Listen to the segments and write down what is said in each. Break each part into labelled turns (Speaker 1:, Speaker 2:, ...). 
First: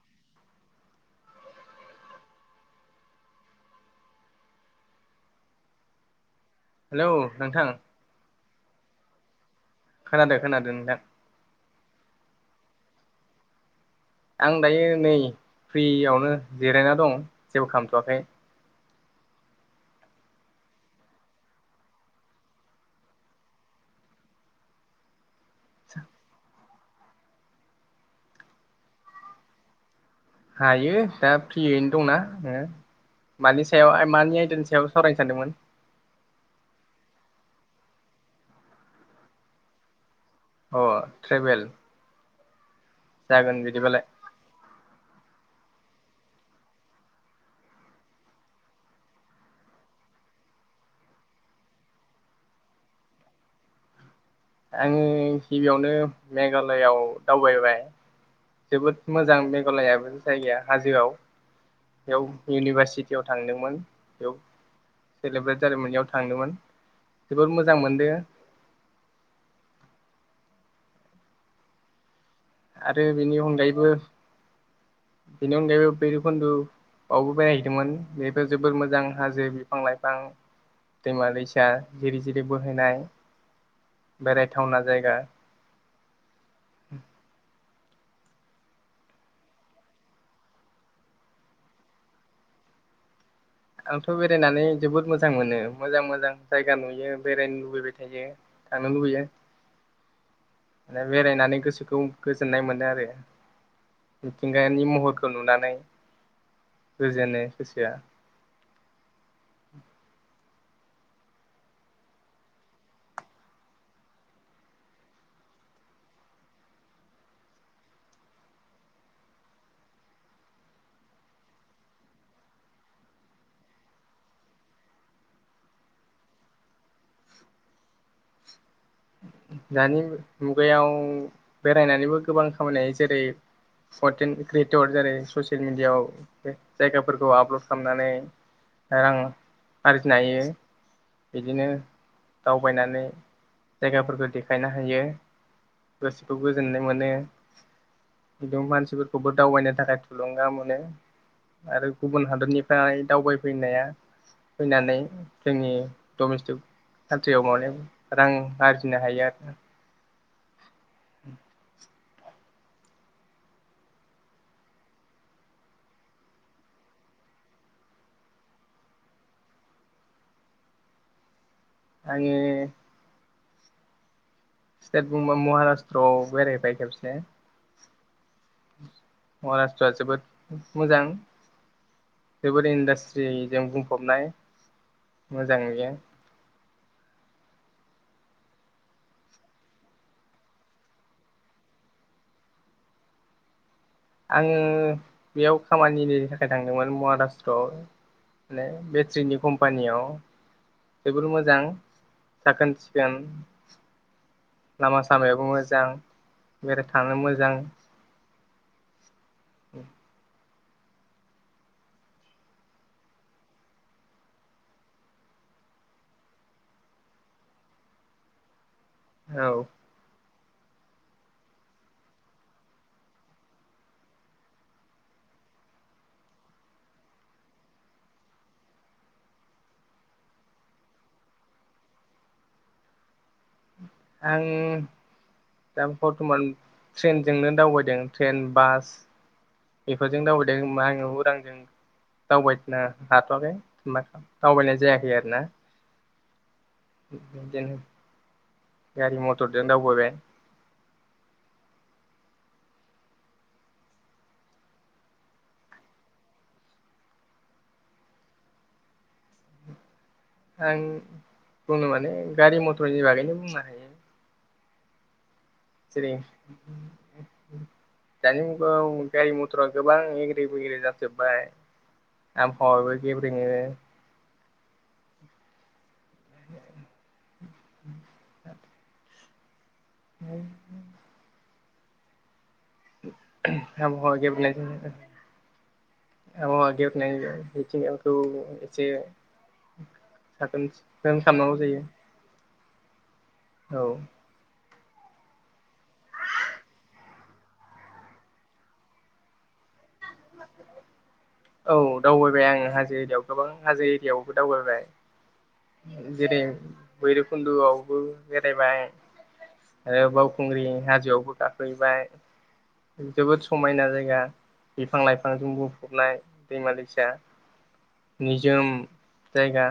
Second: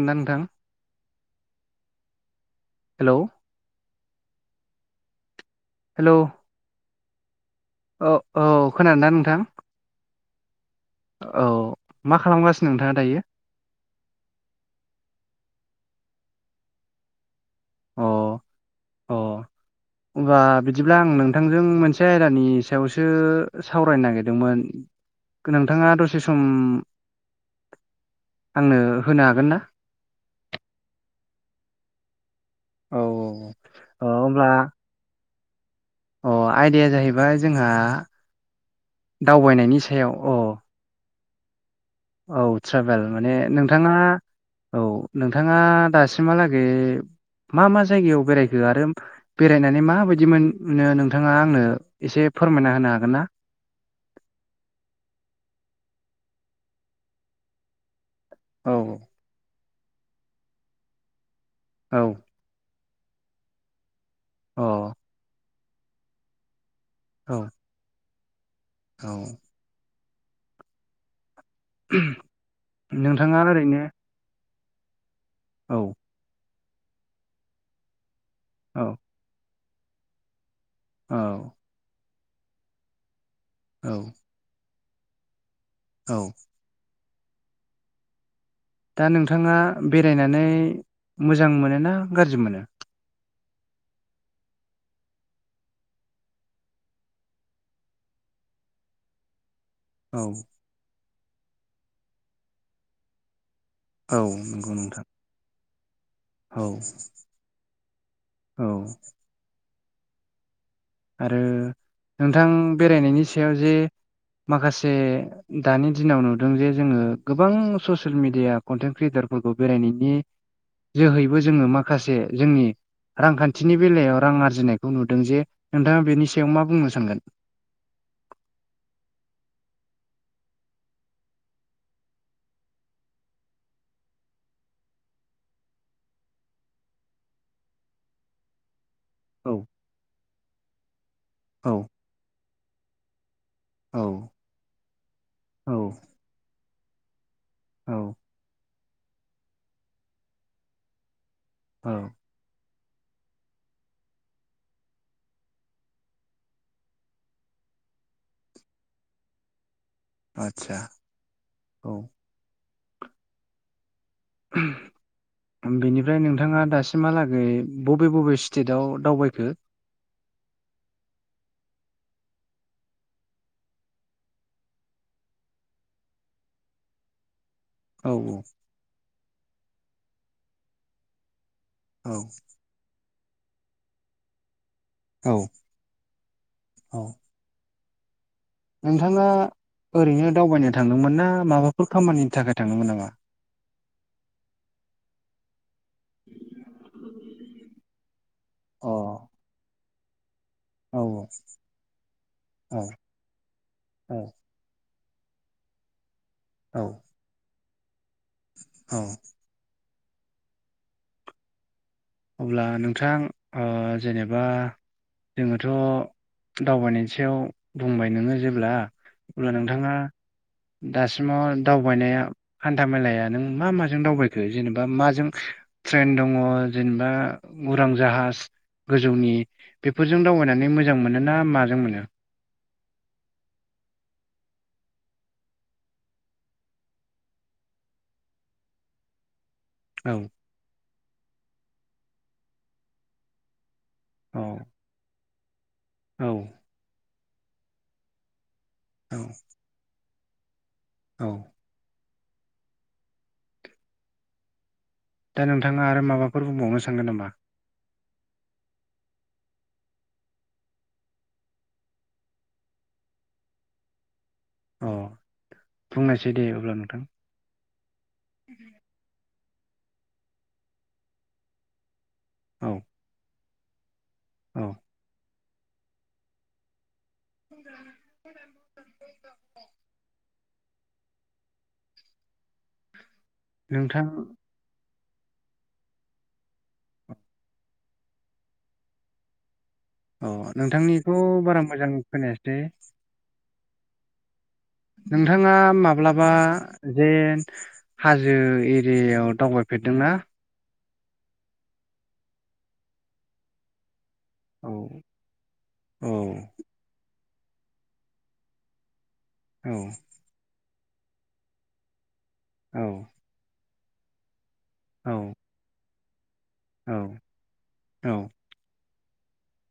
Speaker 1: ओन्ना नोंथां। Hello hello
Speaker 2: hello नोंथां
Speaker 1: ओ औ खोनादों दा नोंथां?
Speaker 2: खोनादों खोनादों नोंथां।
Speaker 1: औ मा खालामगासिनो नोंथाङा दायो?
Speaker 2: आं दायो नै फ्रियावनो जिरायना दं जेबो
Speaker 1: अ
Speaker 2: खामथ'वाखै
Speaker 1: अ। होब्ला बिदिब्ला आं नोंथांजों मोनसे आयदानि सायावसो सावरायनो नागिरदोंमोन। खो नोंथांङा दसे सम आंनो होनो हागोन ना?
Speaker 2: हायो दा फ्रियैनो दंना।
Speaker 1: औ
Speaker 2: मानि सायाव
Speaker 1: औ
Speaker 2: मानि
Speaker 1: होमब्ला
Speaker 2: आयदानि सायाव सावरायनो सानदोंमोन।
Speaker 1: अ आयदाया जाहैबाय जोंहा दावबायनायनि सायाव अ
Speaker 2: अ ट्रेभेल
Speaker 1: औ ट्रेभेल माने
Speaker 2: जागोन
Speaker 1: नोंथांङा
Speaker 2: बिदिबालाय
Speaker 1: औ नोंथाङा दासिमहालागै मा मा जायगायाव बेरायखो आरो बेरायनानै माबायदि मोनो नोंथाङा आंनो एसे फोरमायना होनो हागोन ना?
Speaker 2: आङो गिबियावनो मेघालयआव दावबायबाय।
Speaker 1: औ
Speaker 2: जोबोद मोजां मेघालयाबो जायगाया हाजोआव
Speaker 1: अ
Speaker 2: बेयाव इउनिभारसिटियाव थांदोंमोन बेयाव
Speaker 1: अ।
Speaker 2: सेलेब्रेट जारिमिननियाव थांदोंमोन जोबोर मोजां मोनदो।
Speaker 1: औ।
Speaker 2: आरो बेनि
Speaker 1: नोंथाङा ओरैनो
Speaker 2: अनगायैबो बेनि
Speaker 1: औ
Speaker 2: अनगायैबो भैरबकुन्दुआवबो बेरायहैदोंमोन बेहायबो जोबोर
Speaker 1: औ
Speaker 2: मोजां। हाजो बिफां लाइफां
Speaker 1: औ
Speaker 2: दैमा दैसा जिरि जिरि बोहैनाय।
Speaker 1: औ।
Speaker 2: बेरायथावना जायगा।
Speaker 1: औ।
Speaker 2: [inaudible]
Speaker 1: दा नोंथाङा बेरायनानै मोजां मोनो ना गाज्रि मोनो?
Speaker 2: आंथ' बेरायनानै जोबोद मोजां मोनो मोजां मोजां जायगा नुयो बेरायनो लुबैबाय थायो। थानो लुबैयो।
Speaker 1: औ।
Speaker 2: माने बेरायनानै गोसोखौ गोजोननाय मोनो आरो
Speaker 1: औ नंगौ
Speaker 2: मिथिंगानि
Speaker 1: नोंथां
Speaker 2: महर खौ नुनानै
Speaker 1: औ
Speaker 2: गोजोनो गोसोआ
Speaker 1: औ। आरो नोंथां बेरायनायनि सायाव जे माखासे दानि दिनाव नुदों जे जोङो गोबां ससियेल मिडिया कन्टेन्ट क्रियेटारफोरखौ बेरायनायनि जोहैबो जोङो माखासे जोंनि रांखान्थिनि बेलायाव रां आरजिनायखौ नुदों जे नोंथाङा बेनि सायाव मा बुंनो सानगोन? [inaudible]
Speaker 2: दानि मुगायाव बेरायनानैबो गोबां खामायनो हायो जेरै कन्टेन्ट क्रियेटर जेरै ससियेल मिडियाआव जायगाफोरखौ आपलड खामनानै रां
Speaker 1: औ
Speaker 2: आरजिनो हायो बिदिनो
Speaker 1: औ
Speaker 2: दावबायनानै
Speaker 1: औ
Speaker 2: जायगाफोरखौ देखायनो हायो
Speaker 1: औ
Speaker 2: गोसोखौ गोजोननाय मोनो।
Speaker 1: औ
Speaker 2: बिदि मानसिफोरखौबो दावबायनो थाखाय थुलुंगा मोनो।
Speaker 1: औ
Speaker 2: आरो गुबुन हादरनिफ्राय दावबायफैनाया फैनानै जोंनि डमेस्टिक कान्ट्रियाव माने रां आर्जिनो हायो आरोना
Speaker 1: आतसा।
Speaker 2: [inaudible]
Speaker 1: औ। [unintelligible] बेनिफ्राय नोंथाङा दासिमहालागै बबे बबे स्टेटाव दावबायखो
Speaker 2: आङो स्तेत बुंबा महाराषट्रआव बेरायबाय खेबसे।
Speaker 1: औ औ।
Speaker 2: महाराष्ट्रआ जोबोद मोजां
Speaker 1: औ।
Speaker 2: जोबोर इन्डासट्रिजों बुंफबनाय
Speaker 1: औ
Speaker 2: मोजां नुयो।
Speaker 1: औ। नोंथाङा ओरैनो दावबायनो थांदोंमोन ना माबाफोर खामानिनि थाखाय थांदोंमोन नामा?
Speaker 2: आङो बेयाव खामानिनि थाखाय थांदोंमोन महाराष्ट्रआव माने
Speaker 1: अ
Speaker 2: बेट्रिनि कम्पानियाव
Speaker 1: औ
Speaker 2: जोबोर मोजां साखोन सिखोन
Speaker 1: औ
Speaker 2: लामा सामायायावो मोजां
Speaker 1: औ
Speaker 2: बेराय थानो मोजां
Speaker 1: औ।
Speaker 2: [inaudible]
Speaker 1: अब्ला नोंथां जेनेबा जोङोथ' दावबायनायनि सायाव बुंबाय नोङो जेब्ला अब्ला
Speaker 2: औ
Speaker 1: नोंथाङा दासिमाव दावबायनाया हान्था मेलाया नों मा माजों दावबायखो जेनेबा माजों ट्रेन दङ जेनेबा उरां जाहाज गोजौनि बेफोरजों दावबायनानै मोजां मोनो ना माजों मोनो।
Speaker 2: आङो दा बरथमान ट्रेनजोंनो दावबायदों ट्रेन बास।
Speaker 1: औ
Speaker 2: बेफोरजों दावबायदों हबा आङो उरांजों दावबायनो हाथ'वाखै। बा
Speaker 1: औ
Speaker 2: दावबायनाय जायाखै आरोना।
Speaker 1: औ।
Speaker 2: बिदिनो
Speaker 1: औ
Speaker 2: गारि मथरजों दावबायबाय।
Speaker 1: औ। दा नोंथाङा आरो माबाफोर बुंबावनो सानो नामा?
Speaker 2: आं बुंनो माने गारि मथरनि बागैनो बुंनो हायो।
Speaker 1: अ। बुंनायसै दे अब्ला नोंथां
Speaker 2: जेरै- दानि मुगाव गारि मथरा गोबां एग्रे बेग्रे जाजोब्बाय
Speaker 1: औ
Speaker 2: आबहावायाबो गब्रेङो।
Speaker 1: औ। [unintelligible]
Speaker 2: [unintelligible]
Speaker 1: नोंथां
Speaker 2: आबहावाया गेब्रेंनायजों‌ नोंथां आबहावा गेब्रेंनायजों मिथिंगाखौ एसे
Speaker 1: अ
Speaker 2: साखोन
Speaker 1: नोंथांनिखौ
Speaker 2: सिखोन खालामनांगौ
Speaker 1: बारा
Speaker 2: जायो
Speaker 1: मोजां खोनायासैै।
Speaker 2: औ।
Speaker 1: नोंथाङा माब्लाबा जे हाजो एरियायाव दावबायफेरदोंना
Speaker 2: औ दावबाय आङो हाजो एरियाायाव गोबां हाजो एरियायावबो
Speaker 1: औ
Speaker 2: दावबायबाय।
Speaker 1: औ
Speaker 2: जेरै बैरबखुन्द'आवबो बेरायबाय
Speaker 1: औ
Speaker 2: आरो बाव खुंग्रि हाजोआवबो गाख्लैबाय।
Speaker 1: औ
Speaker 2: जोबोद समायना जायगा बिफां
Speaker 1: औ
Speaker 2: लाइफांजों बुंफबनाय। दैमा
Speaker 1: औ
Speaker 2: दैसा निजोम जायगा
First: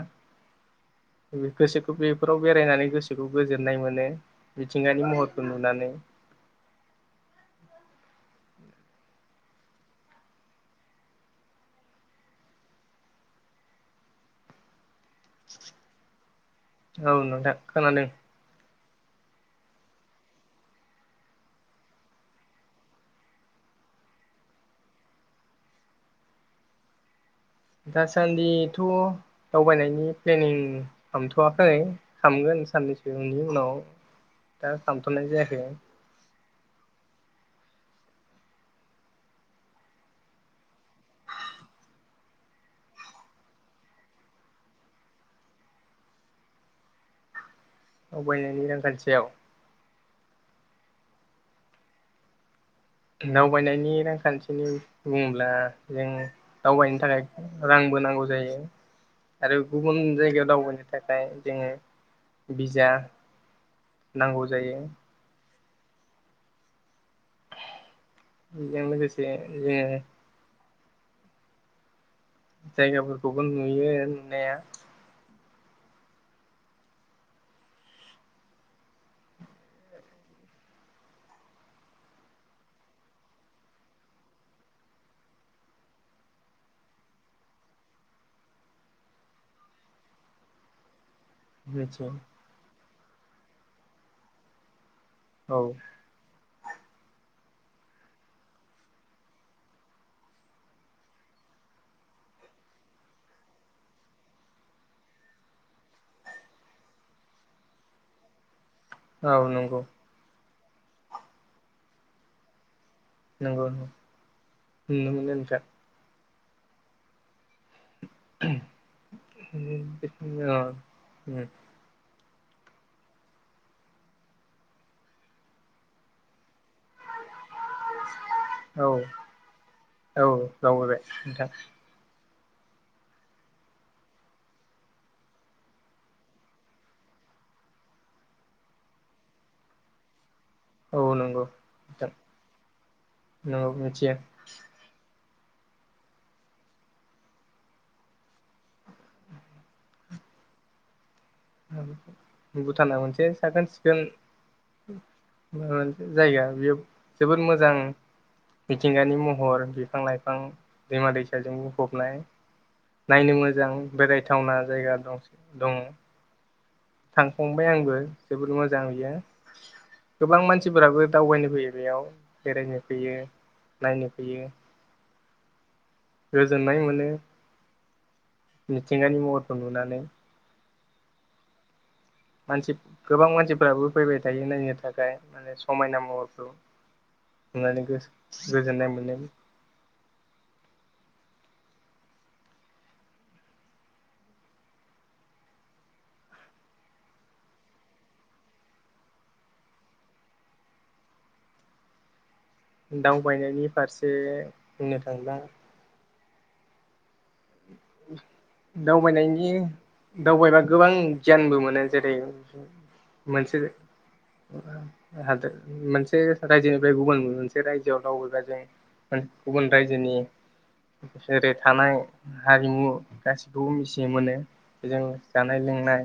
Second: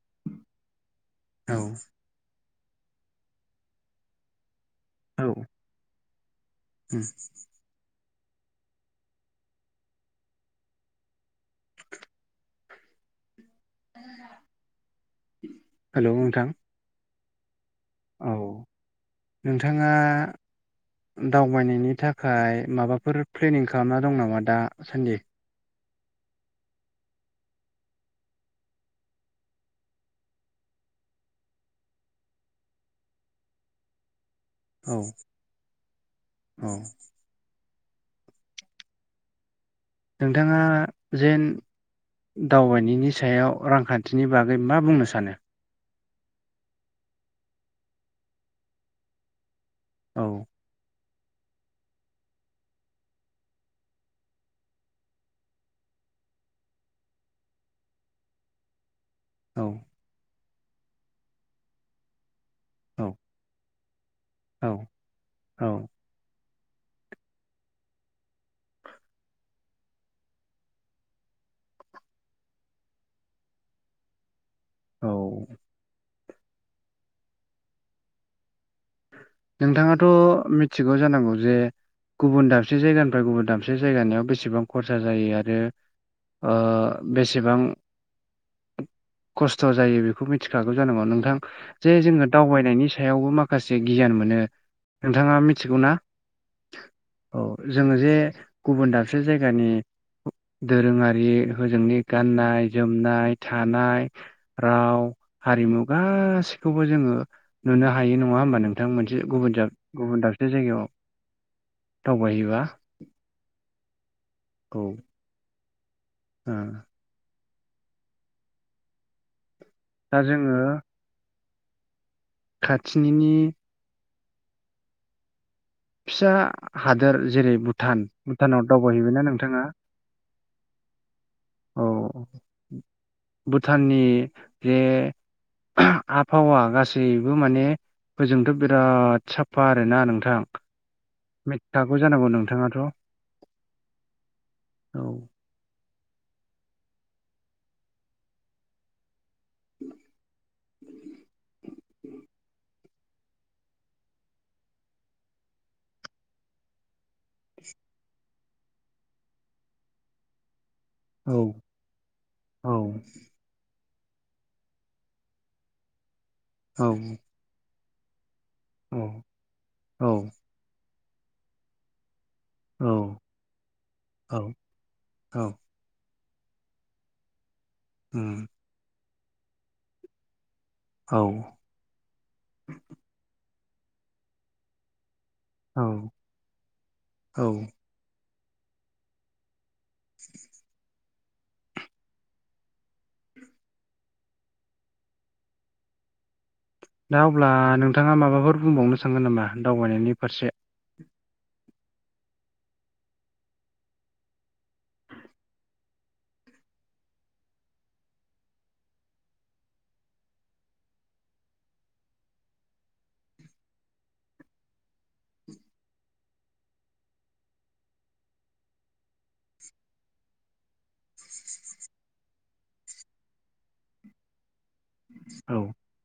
Speaker 1: औ
Speaker 2: गोसोखौ बेफोराव बेरायनानै गोसोखौ गोजोननाय मोनो मिथिंगानि
Speaker 1: औ
Speaker 2: महरखौ नुनानै।
Speaker 1: [unintelligible] हेलौ नोंथां।
Speaker 2: औ नोंथां खोनादों।
Speaker 1: औ नोंथाङा दावबायनायनि थाखाय माबाफोर प्लेनिं खालामना दं नामा दा सान्दि?
Speaker 2: दासान्दिथ' दावबायनायनि प्लेनिं हामथ'वाखै खामगोन साननैसोनि उनाव दा
Speaker 1: औ
Speaker 2: खामथ'नाय जायाखै।
Speaker 1: औ। नोंथाङा जेन दावबायनायनि सायाव रांखान्थिनि बागै मा बुंनो सानो?
Speaker 2: दावबायनायनि रांखान्थियाव
Speaker 1: औ
Speaker 2: दावबायनायनि रांखान्थिनि बुङोब्ला जों दावबायनो थाखाय रांबो नांगौ जायो। आरो
Speaker 1: औ
Speaker 2: गुबुन जायगायाव दावबायनो थाखाय जोङो बिजाब
Speaker 1: औ
Speaker 2: नांगौ
Speaker 1: औ
Speaker 2: जायो।
Speaker 1: औ
Speaker 2: बजों लोगोसे जायगाफोरखौबो नुयो नुनाया।
Speaker 1: औ। नोंथाङाथ' मिथिगौ जानांगौ जे गुबुन दाबसे जायगानिफ्राय गुबुन दाबसे्रि जायगानिाव बेसेबां खरसा जायो आरो बेसेबां खस्थ' जायो बेखौ मिथिखागौ जानांगौ नोंथां। जे
Speaker 2: मिथियो
Speaker 1: जोङो दावबायनायनि सायावबो माखासे गियान मोनो। नोंथाङा
Speaker 2: औ
Speaker 1: मिथिगौ ना? औ जोङो जे गुबुन दाबसे जायगानि दोरोङारि हजोंनि गाननाय जोमनाय थानाय राव हारिमु गासिखौबो जोङो नुनो हायो नङा होमबा नों नोंथां मोनसे गुबुन
Speaker 2: नंगौ
Speaker 1: गुबुन दाबसे जायगायाव दावबायहैबा
Speaker 2: नंगौ नंगौ नुनो मोनो नोंथां।
Speaker 1: ओम
Speaker 2: [inaudible]
Speaker 1: दा जोङो
Speaker 2: [inaudible]
Speaker 1: खाथिनिनि फिसा हादोर जेरै भुटान भुटानाव
Speaker 2: औ
Speaker 1: दावबायहैबायना नोंथाङा?
Speaker 2: औ दावबायबाय नोंथां।
Speaker 1: औ भुटाननि जे आबहावा गासैबो माने जोंथ' बिराद साफा आरोना नोंथां
Speaker 2: औ नंगौ।
Speaker 1: मिथिखागौ
Speaker 2: नोंथां
Speaker 1: जानांगौ नोंथाङाथ' औ।
Speaker 2: नंगौ मिथियो भुटाना मोनसे साखोन सिखोन मोनसे जायगा बेयो जबोर मोजां मिथिंगानि महर बिफां लाइफां दैमा
Speaker 1: औ
Speaker 2: दैसाजों बुंफबनाय
Speaker 1: औ
Speaker 2: नायनो मोजां बेरायथावना जायगा दं दङ।
Speaker 1: औ
Speaker 2: फंबाय आंबो जबोर मोजां
Speaker 1: औ
Speaker 2: बियो
Speaker 1: औ
Speaker 2: गोबां मानसिफोराबो दावबायनो फैयो बेयाव बेरायनो फैयो नायनो
Speaker 1: औ
Speaker 2: फैयो।
Speaker 1: औ
Speaker 2: गोजोननाय मोनो
Speaker 1: उम
Speaker 2: मिथिंगानि महरखौ नुनानै
Speaker 1: औ
Speaker 2: मानसि गोबां मानसिफोराबो फैबाय थायो नायनो थाखाय माने
Speaker 1: औ
Speaker 2: समायना महरखौ
Speaker 1: औ
Speaker 2: नुनानै गोजोननाय मोनो
Speaker 1: दा अब्ला नोंथाङा माबाफोर बुंबावनो सानगोन नामा दावबायनायनि फारसे?
Speaker 2: दावबायनायनि फारसे बुंनो थांब्ला [inaudible] दावबायनायनि दावबायबा गोबां गियानबो मोनो जेरै मोनसे हादोर मोनसे रायजोनिफ्राय गुबुन मोनसे रायजोआव दावबायबा जों गुबुन रायजोनि जेरै थानाय हारिमु गासिखौबो मिथिनो मोनो। बे जों
Speaker 1: औ
Speaker 2: जानाय लोंनाय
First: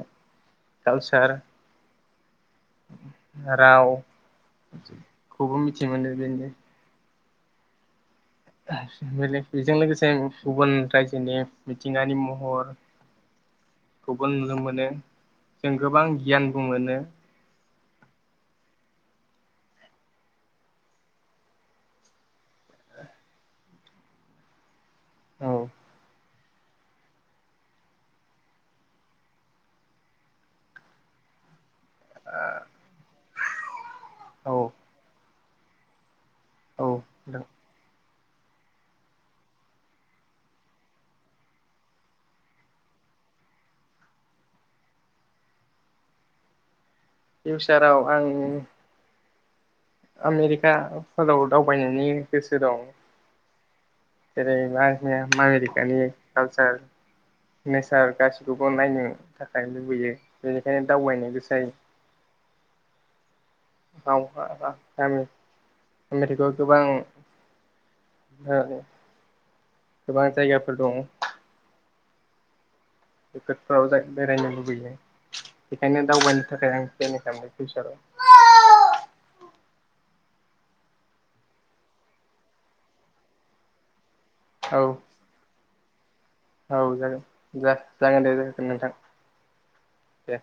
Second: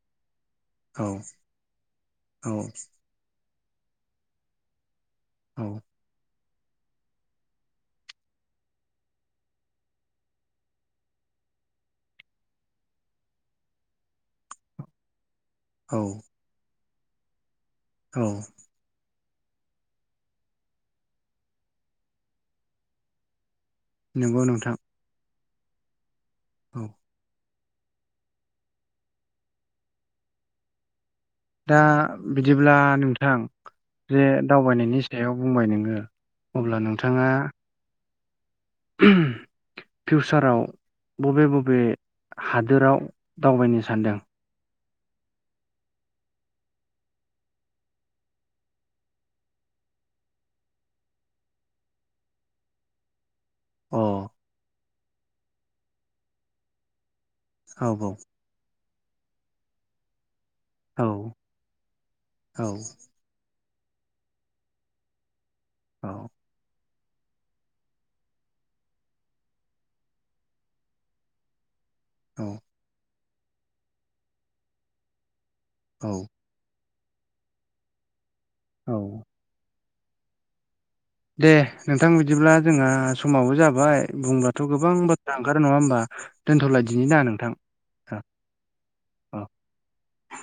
Speaker 1: औ
Speaker 2: कालसार
Speaker 1: औ
Speaker 2: रावखौबो
Speaker 1: औ
Speaker 2: मिथि मोनो बेनो बेजों लोगोसे गुबुन रायजोनि मिथिंगारि महर खौबो नुनो मोनो जों
Speaker 1: औ
Speaker 2: गोबां गियानबो मोनो।
Speaker 1: औ नंगौ नोंथां
Speaker 2: औ
Speaker 1: औ दा बिदिब्ला नोंथां जे
Speaker 2: औ
Speaker 1: दावबायनायनि सायाव बुंबाय नोङो अब्ला
Speaker 2: औ
Speaker 1: नोंथाङा [unintelligible] फिउचाराव बबे बबे हादोराव दावबायनो सान्दों?
Speaker 2: फिउचाराव आङो आमेरिकाफोराव दावबायनायनि गोसो दं।
Speaker 1: अ
Speaker 2: जेरै मनि आमेरिकानि कालसार
Speaker 1: औ
Speaker 2: नेसार गा खौ नायनो थाखाय लुबैयो बेनिखायनो
Speaker 1: औ
Speaker 2: दावबायनो गोसो जायो
Speaker 1: औ
Speaker 2: [unintelligible]
Speaker 1: औ
Speaker 2: आमेरिकायाव गोबां गोबां जायगाफोर दङ
Speaker 1: औ
Speaker 2: खैकोदफ्राव बेरायनो लुबैयो बेखायनो
Speaker 1: औ
Speaker 2: दावबायनो थाखाय आं प्लेन खालामबाय फिउसाराव
Speaker 1: औ दे नोंथां बिदिब्ला जोंहा समावबो जाबाय बुंब्लाथ'
Speaker 2: औ
Speaker 1: गोबां बाथ्रा ओंखारो नङा होमबा
Speaker 2: औ
Speaker 1: दोनथ'लाय दिनि
Speaker 2: जागोन
Speaker 1: दा नोंथां
Speaker 2: जा जागोन दे जोगोन नोंथां
Speaker 1: औ
Speaker 2: दे